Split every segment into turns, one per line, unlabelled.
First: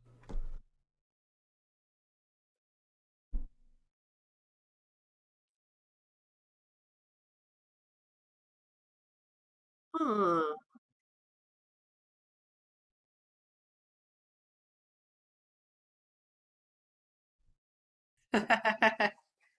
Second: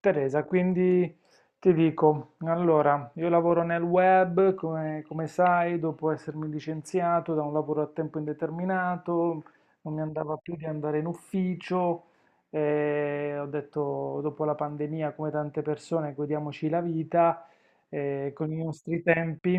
Teresa, quindi ti dico, allora, io lavoro nel web, come, come sai, dopo essermi licenziato da un lavoro a tempo indeterminato, non mi andava
Ah,
più di andare in ufficio, e ho detto, dopo la pandemia, come tante persone, godiamoci la vita e con i nostri tempi,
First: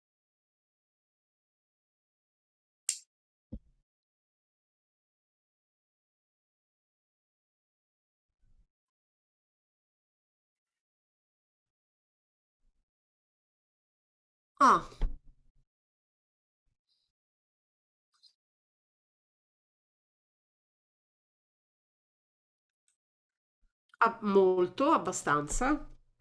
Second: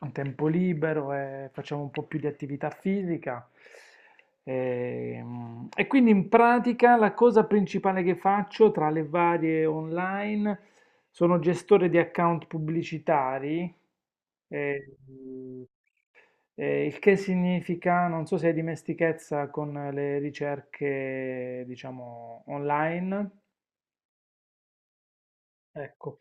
un tempo libero, e facciamo un po' più di attività fisica. E quindi in pratica la cosa principale che faccio tra le varie online sono gestore di account pubblicitari,
ah,
e, mm, il che significa, non so se hai dimestichezza con le ricerche, diciamo, online.
ah, molto, abbastanza.
Ecco,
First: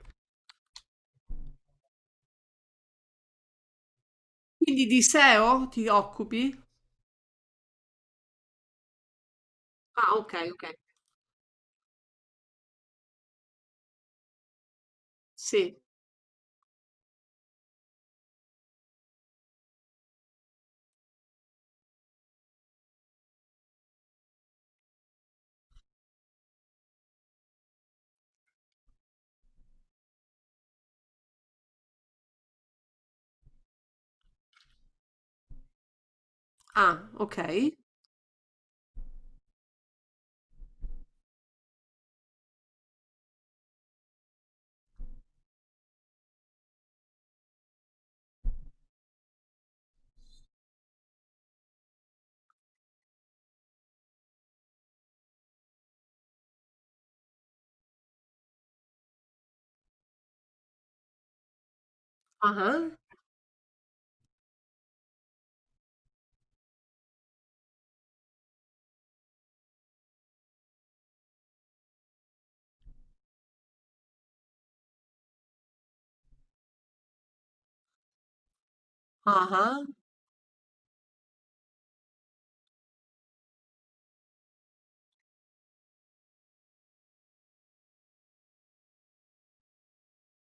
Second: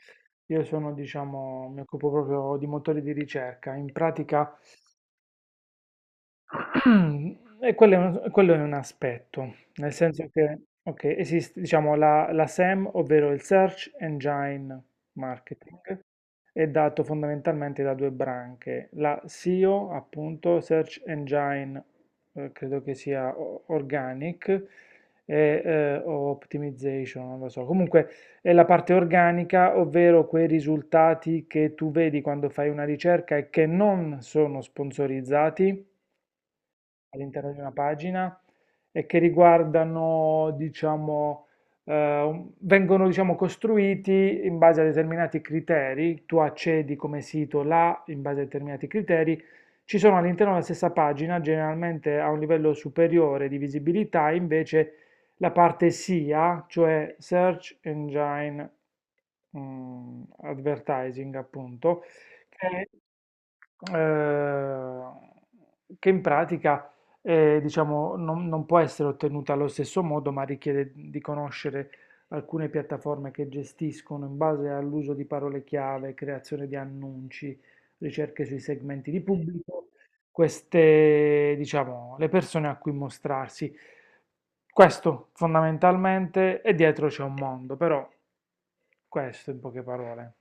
io sono, diciamo, mi occupo proprio di motori di ricerca. In pratica,
Quindi di SEO ti occupi?
e quello è un aspetto, nel
Ah,
senso
ok,
che
ok.
ok, esiste, diciamo, la SEM, ovvero il Search Engine
Sì.
Marketing, è dato fondamentalmente da due branche, la SEO, appunto, Search Engine, credo che sia Organic, e o Optimization, non lo so. Comunque è la parte organica, ovvero quei risultati che tu vedi quando fai una ricerca e che non sono sponsorizzati
Ah, ok.
all'interno di una pagina e che riguardano, diciamo, eh, vengono, diciamo, costruiti in base a determinati criteri. Tu accedi come sito là in base a determinati criteri. Ci sono all'interno della stessa pagina, generalmente a un livello superiore di visibilità, invece la parte SIA, cioè Search Engine Advertising, appunto, che
Ah,
eh, che in pratica diciamo, non può essere ottenuta allo stesso modo, ma richiede di conoscere alcune piattaforme che gestiscono in base all'uso di parole chiave, creazione di annunci, ricerche sui segmenti di
ah, ah,
pubblico, queste, diciamo, le persone a cui mostrarsi. Questo fondamentalmente, e dietro c'è un mondo, però questo in poche parole.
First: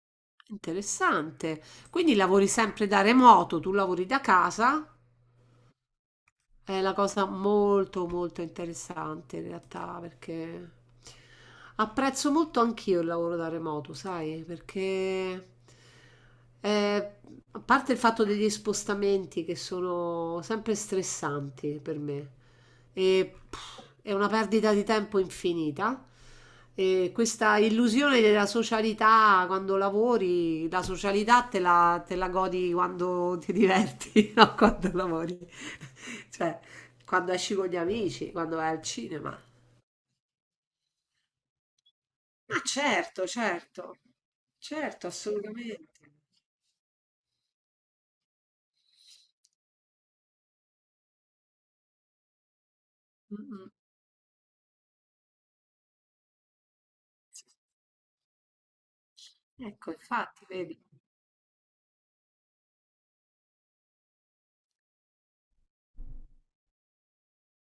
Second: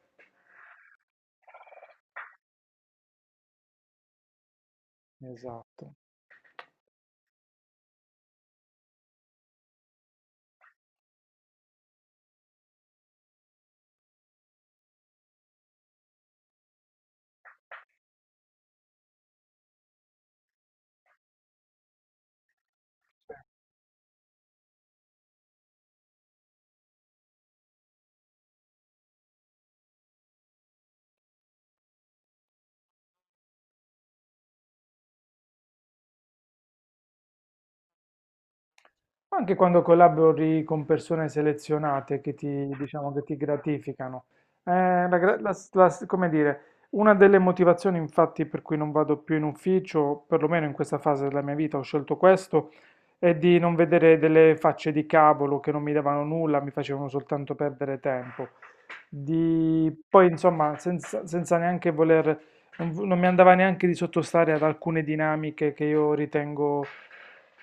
interessante. Quindi lavori sempre da remoto, tu lavori da casa?
Esatto.
È una cosa molto molto interessante in realtà, perché apprezzo molto anch'io il lavoro da remoto, sai, perché eh, a parte il fatto degli spostamenti che sono sempre stressanti per me e pff, è una perdita di tempo infinita. E questa illusione della socialità: quando lavori, la socialità te la godi quando ti diverti, non quando lavori. Cioè, quando esci con gli amici, quando vai al cinema.
Anche quando collabori con persone selezionate che
Ma
ti, diciamo, che
certo,
ti
certo,
gratificano.
certo,
Eh, la gra- la s-
assolutamente.
Come dire, una delle motivazioni, infatti, per cui non vado più in ufficio, perlomeno in questa fase della mia vita, ho scelto questo, è
Mm,
di
mm.
non vedere delle facce di cavolo che non mi davano nulla, mi facevano soltanto perdere tempo. Di,
Ecco,
poi,
infatti,
insomma,
vedi.
senza neanche voler non mi andava neanche di sottostare ad alcune dinamiche che io ritengo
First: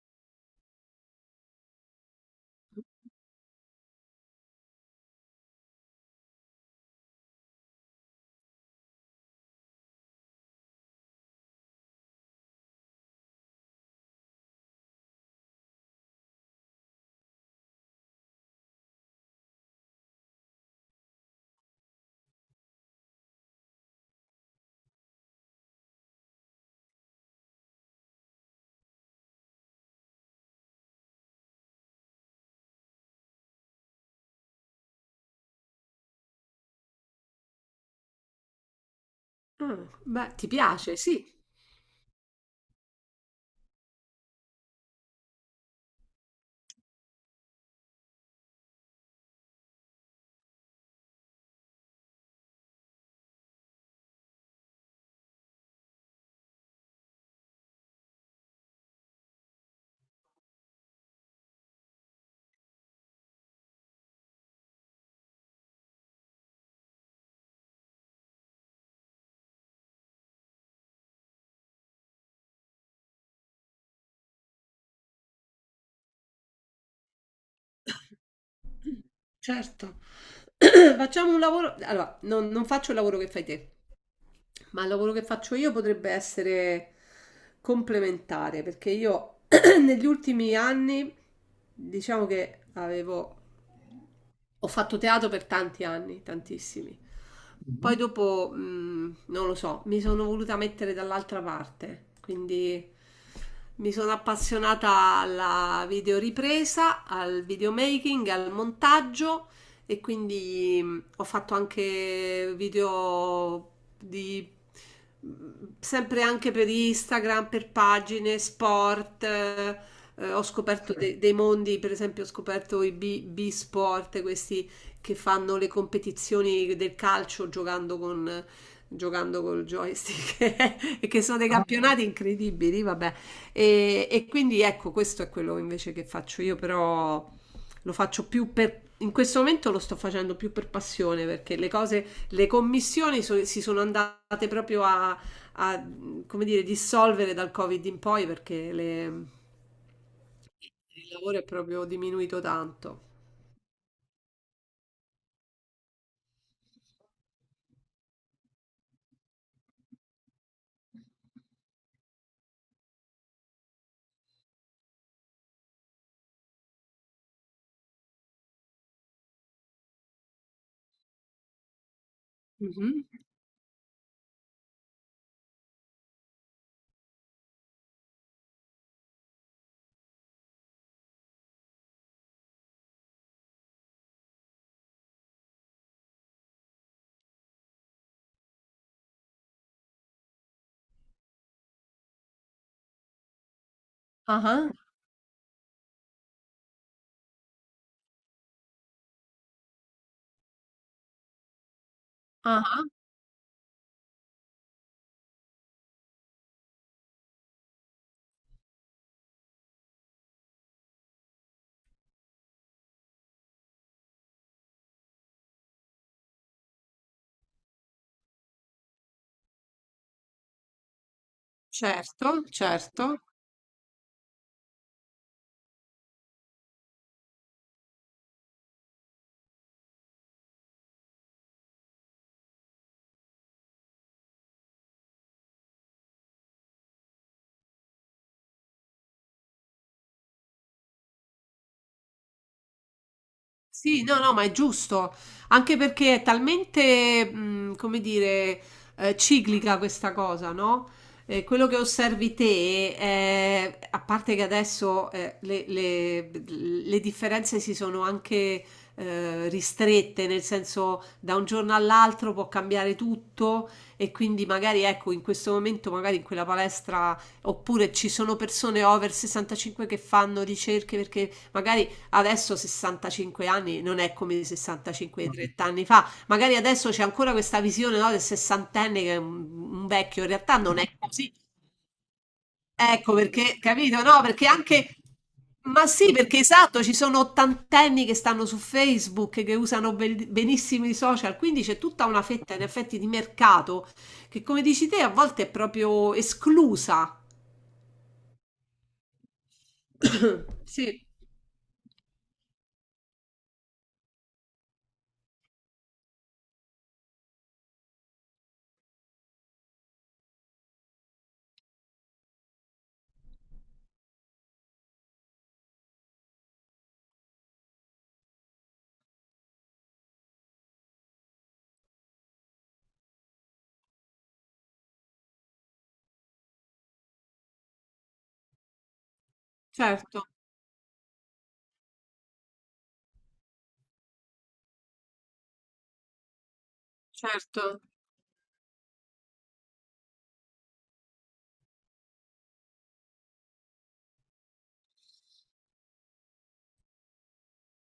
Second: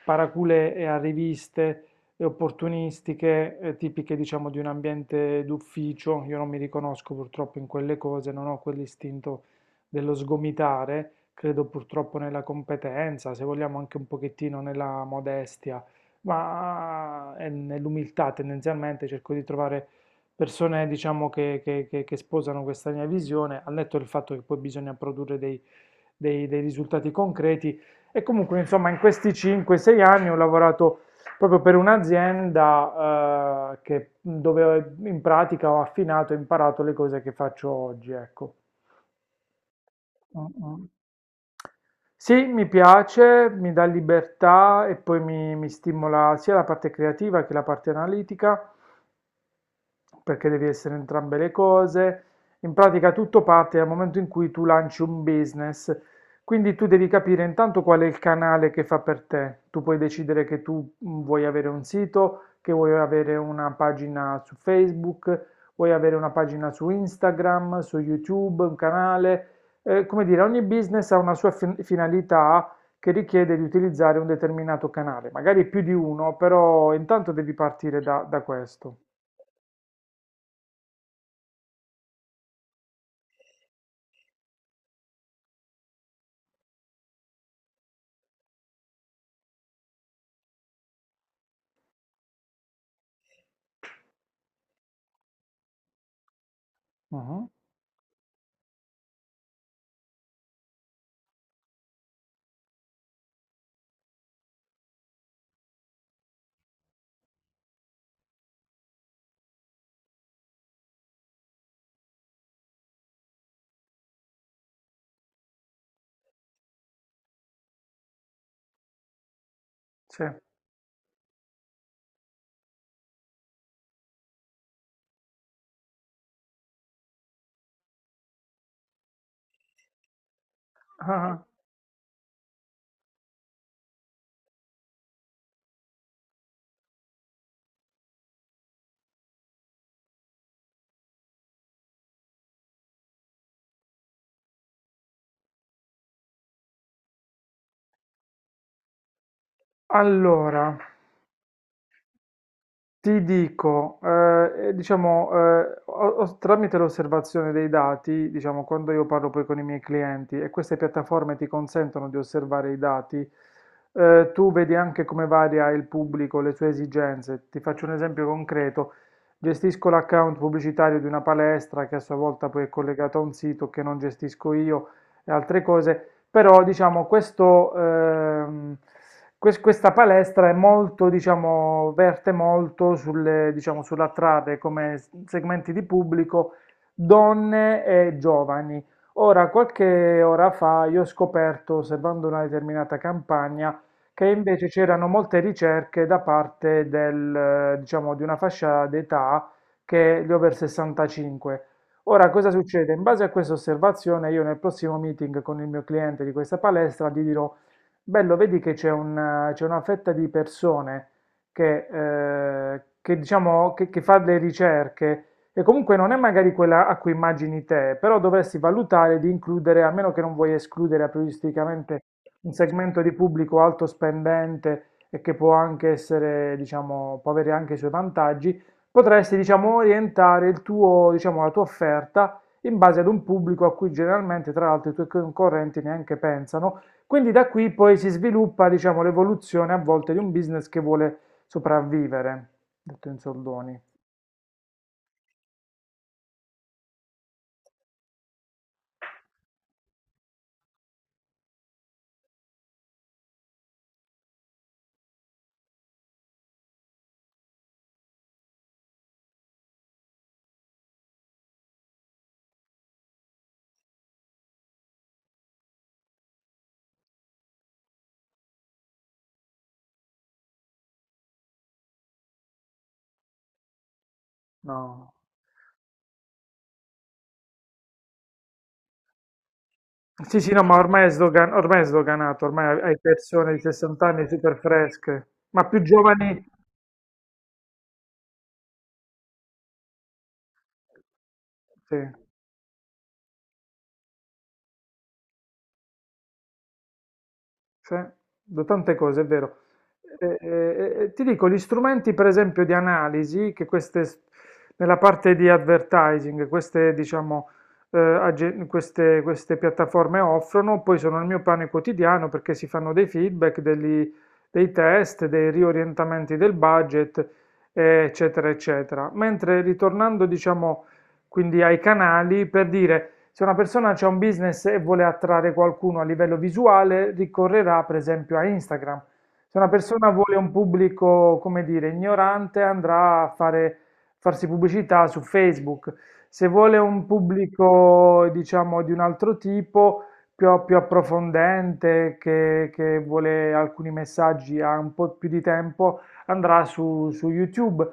paracule e arriviste e opportunistiche, tipiche diciamo di un ambiente d'ufficio. Io non mi riconosco purtroppo in quelle cose, non ho quell'istinto dello sgomitare, credo purtroppo nella competenza, se vogliamo anche un pochettino nella modestia, ma e nell'umiltà tendenzialmente cerco di trovare persone, diciamo, che sposano questa mia visione, al netto del fatto che poi bisogna produrre dei risultati concreti. E comunque, insomma, in questi 5-6 anni ho lavorato proprio per un'azienda, dove in pratica ho affinato e imparato le cose che faccio oggi, ecco.
Ah, beh,
Mm,
ti
mm.
piace, sì,
Sì, mi piace, mi dà libertà e poi mi stimola sia la parte creativa che la parte analitica perché devi essere entrambe le cose. In pratica tutto parte dal momento in cui tu lanci un business, quindi tu devi capire intanto qual è il canale che fa per te. Tu puoi decidere che tu vuoi avere un sito, che vuoi avere una pagina su Facebook, vuoi avere una pagina su Instagram, su YouTube, un canale. Come dire, ogni business ha una sua finalità che richiede di utilizzare un determinato canale, magari più di uno, però intanto devi partire da questo.
certo. Facciamo un lavoro. Allora, non faccio il lavoro che fai te, ma il lavoro che faccio io potrebbe essere complementare, perché io negli ultimi anni diciamo che avevo ho fatto teatro per tanti anni, tantissimi.
Mhm.
Poi mhm, dopo, non lo so, mi sono voluta mettere dall'altra parte, quindi mi sono appassionata alla videoripresa, al videomaking, al montaggio, e quindi ho fatto anche video di mm, sempre anche per Instagram, per pagine, sport,
Sì.
ho scoperto dei mondi. Per esempio, ho scoperto i B-Sport, questi che fanno le competizioni del calcio giocando con, giocando col joystick e che sono
Ah,
dei campionati incredibili, vabbè. E quindi ecco, questo è quello invece che faccio io, però lo faccio più per... In questo momento lo sto facendo più per passione, perché le cose, le commissioni si sono andate proprio a, a, come dire, dissolvere dal Covid in poi, perché
allora,
il lavoro è proprio diminuito tanto.
ti dico, diciamo, tramite l'osservazione dei dati, diciamo, quando io parlo poi con i miei clienti e queste piattaforme ti consentono di osservare i dati, tu vedi anche come varia il pubblico, le sue esigenze. Ti faccio un esempio concreto. Gestisco l'account pubblicitario di una palestra che a sua volta poi è
Mhm.
collegato a un sito che non gestisco io e altre cose. Però diciamo questo, questa palestra è molto, diciamo, verte molto sulle, diciamo, sull'attrarre come segmenti di pubblico donne e giovani. Ora, qualche ora fa io ho scoperto, osservando una determinata campagna, che invece
Ah,
c'erano molte ricerche da parte diciamo, di una fascia d'età che è gli over 65. Ora, cosa
ah, ah,
succede? In base a questa osservazione, io nel prossimo meeting con il mio cliente di questa palestra gli dirò, bello, vedi che c'è una fetta di persone che, diciamo, che fa le ricerche e comunque non è magari quella a cui immagini te, però dovresti valutare di includere, a meno che non vuoi escludere aprioristicamente
certo,
un segmento di
certo.
pubblico alto spendente e che può anche essere, diciamo, può avere anche i suoi vantaggi. Potresti, diciamo, orientare diciamo, la tua offerta in base ad un pubblico a cui generalmente, tra l'altro, i tuoi concorrenti neanche pensano. Quindi da qui poi si sviluppa, diciamo, l'evoluzione a volte di un business che vuole sopravvivere, detto in soldoni.
Sì, no, no, ma è giusto, anche perché è talmente, come dire, ciclica questa cosa, no? Quello che osservi te, è- a parte che adesso le, le differenze si sono anche ristrette, nel senso da un giorno all'altro può cambiare tutto, e quindi magari ecco in questo momento, magari in quella palestra, oppure ci sono persone over 65 che fanno ricerche perché magari adesso 65 anni non è come
No.
65 di 30 anni fa. Magari adesso c'è ancora questa visione, no, del sessantenne che è un vecchio. In
Sì, sì,
realtà
no, ma
non è
ormai
così.
ormai è sdoganato, ormai hai
Ecco
persone
perché,
di
capito?
60
No,
anni
perché
super
anche...
fresche, ma più
Ma sì, perché
giovani,
esatto, ci sono ottantenni che stanno su Facebook, che usano benissimo i social, quindi c'è
sì.
tutta una fetta in effetti di mercato che, come dici te, a volte è proprio esclusa.
Sì, da tante cose, è vero. E- e-
Sì,
e ti dico, gli strumenti per esempio di analisi, nella parte di advertising, queste, diciamo, agen- queste, queste piattaforme offrono, poi sono il mio pane quotidiano perché si fanno dei feedback, dei test, dei riorientamenti del budget, eccetera, eccetera. Mentre ritornando, diciamo, quindi ai canali, per dire se una persona ha un business e vuole attrarre qualcuno a livello visuale, ricorrerà per esempio a Instagram. Se una persona
certo,
vuole un pubblico, come dire, ignorante, farsi pubblicità su Facebook. Se vuole un
certo.
pubblico, diciamo, di un altro tipo, più approfondente, che vuole alcuni messaggi, ha un po' più di tempo, andrà su YouTube.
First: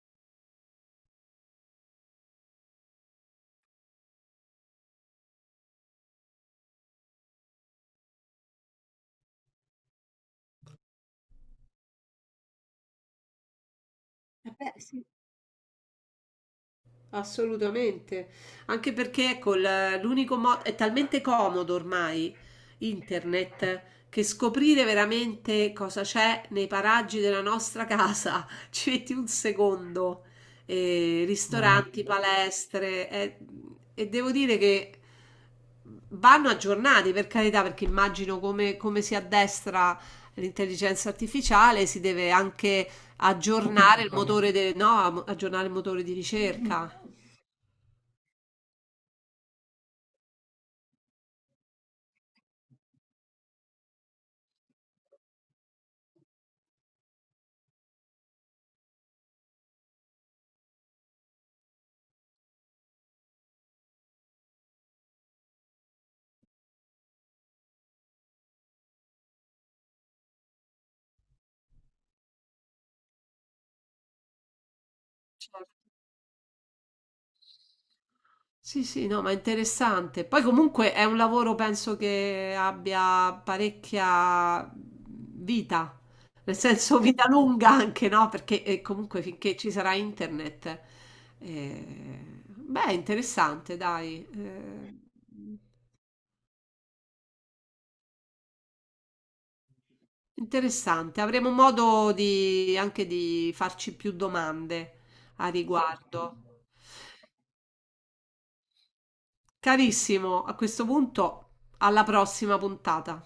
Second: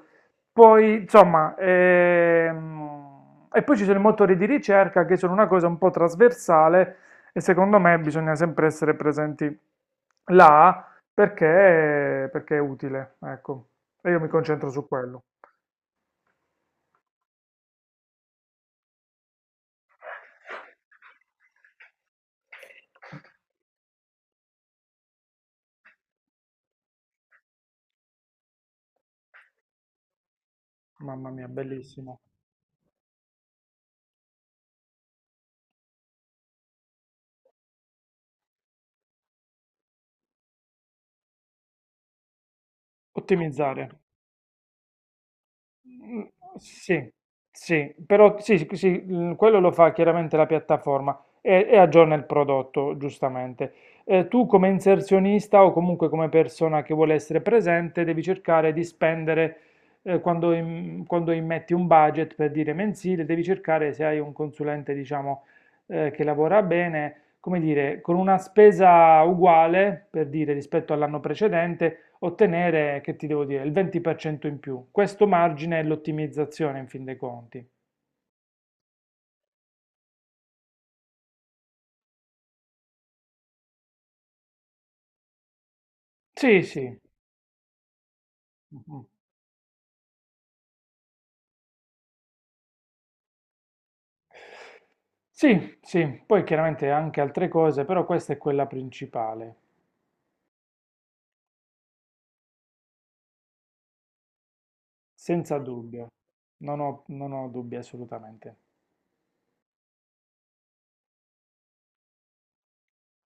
Poi, insomma, e poi ci sono i motori di ricerca che sono una cosa un po' trasversale e secondo me bisogna sempre essere presenti là perché, perché è utile, ecco. E io mi
Eh
concentro
beh,
su
sì.
quello.
Assolutamente, anche perché col, l'unico modo, è talmente comodo ormai internet, che scoprire veramente cosa c'è nei paraggi della nostra casa ci metti un secondo. Mm,
Mamma mia,
ristoranti,
bellissimo.
palestre, e devo dire che vanno aggiornati, per carità, perché immagino come, come si addestra l'intelligenza artificiale, si deve anche
Ottimizzare.
aggiornare il motore, de- no, aggiornare il motore di
Mm,
ricerca.
sì, sì, però sì, sì, sì, mm, quello lo fa chiaramente la piattaforma e aggiorna il prodotto, giustamente. Tu come inserzionista o comunque come persona che vuole essere presente, devi cercare di spendere, quando immetti un budget per dire mensile, devi cercare se hai un consulente, diciamo, che lavora bene come dire, con una spesa uguale, per dire, rispetto all'anno precedente, ottenere, che ti devo dire, il 20% in più. Questo
Certo.
margine è l'ottimizzazione in fin dei conti.
Sì, sì, no, ma è interessante. Poi comunque è un lavoro, penso che abbia parecchia vita, nel
Sì, sì.
senso vita lunga anche, no? Perché
Mhm.
comunque finché ci sarà internet. Eh, beh, è interessante, dai. Eh,
Sì, sì, poi chiaramente anche altre cose, però questa è quella principale,
interessante. Avremo modo di, anche di farci più domande a
senza dubbio.
riguardo.
Non ho dubbi assolutamente.
Carissimo, a questo punto, alla prossima puntata.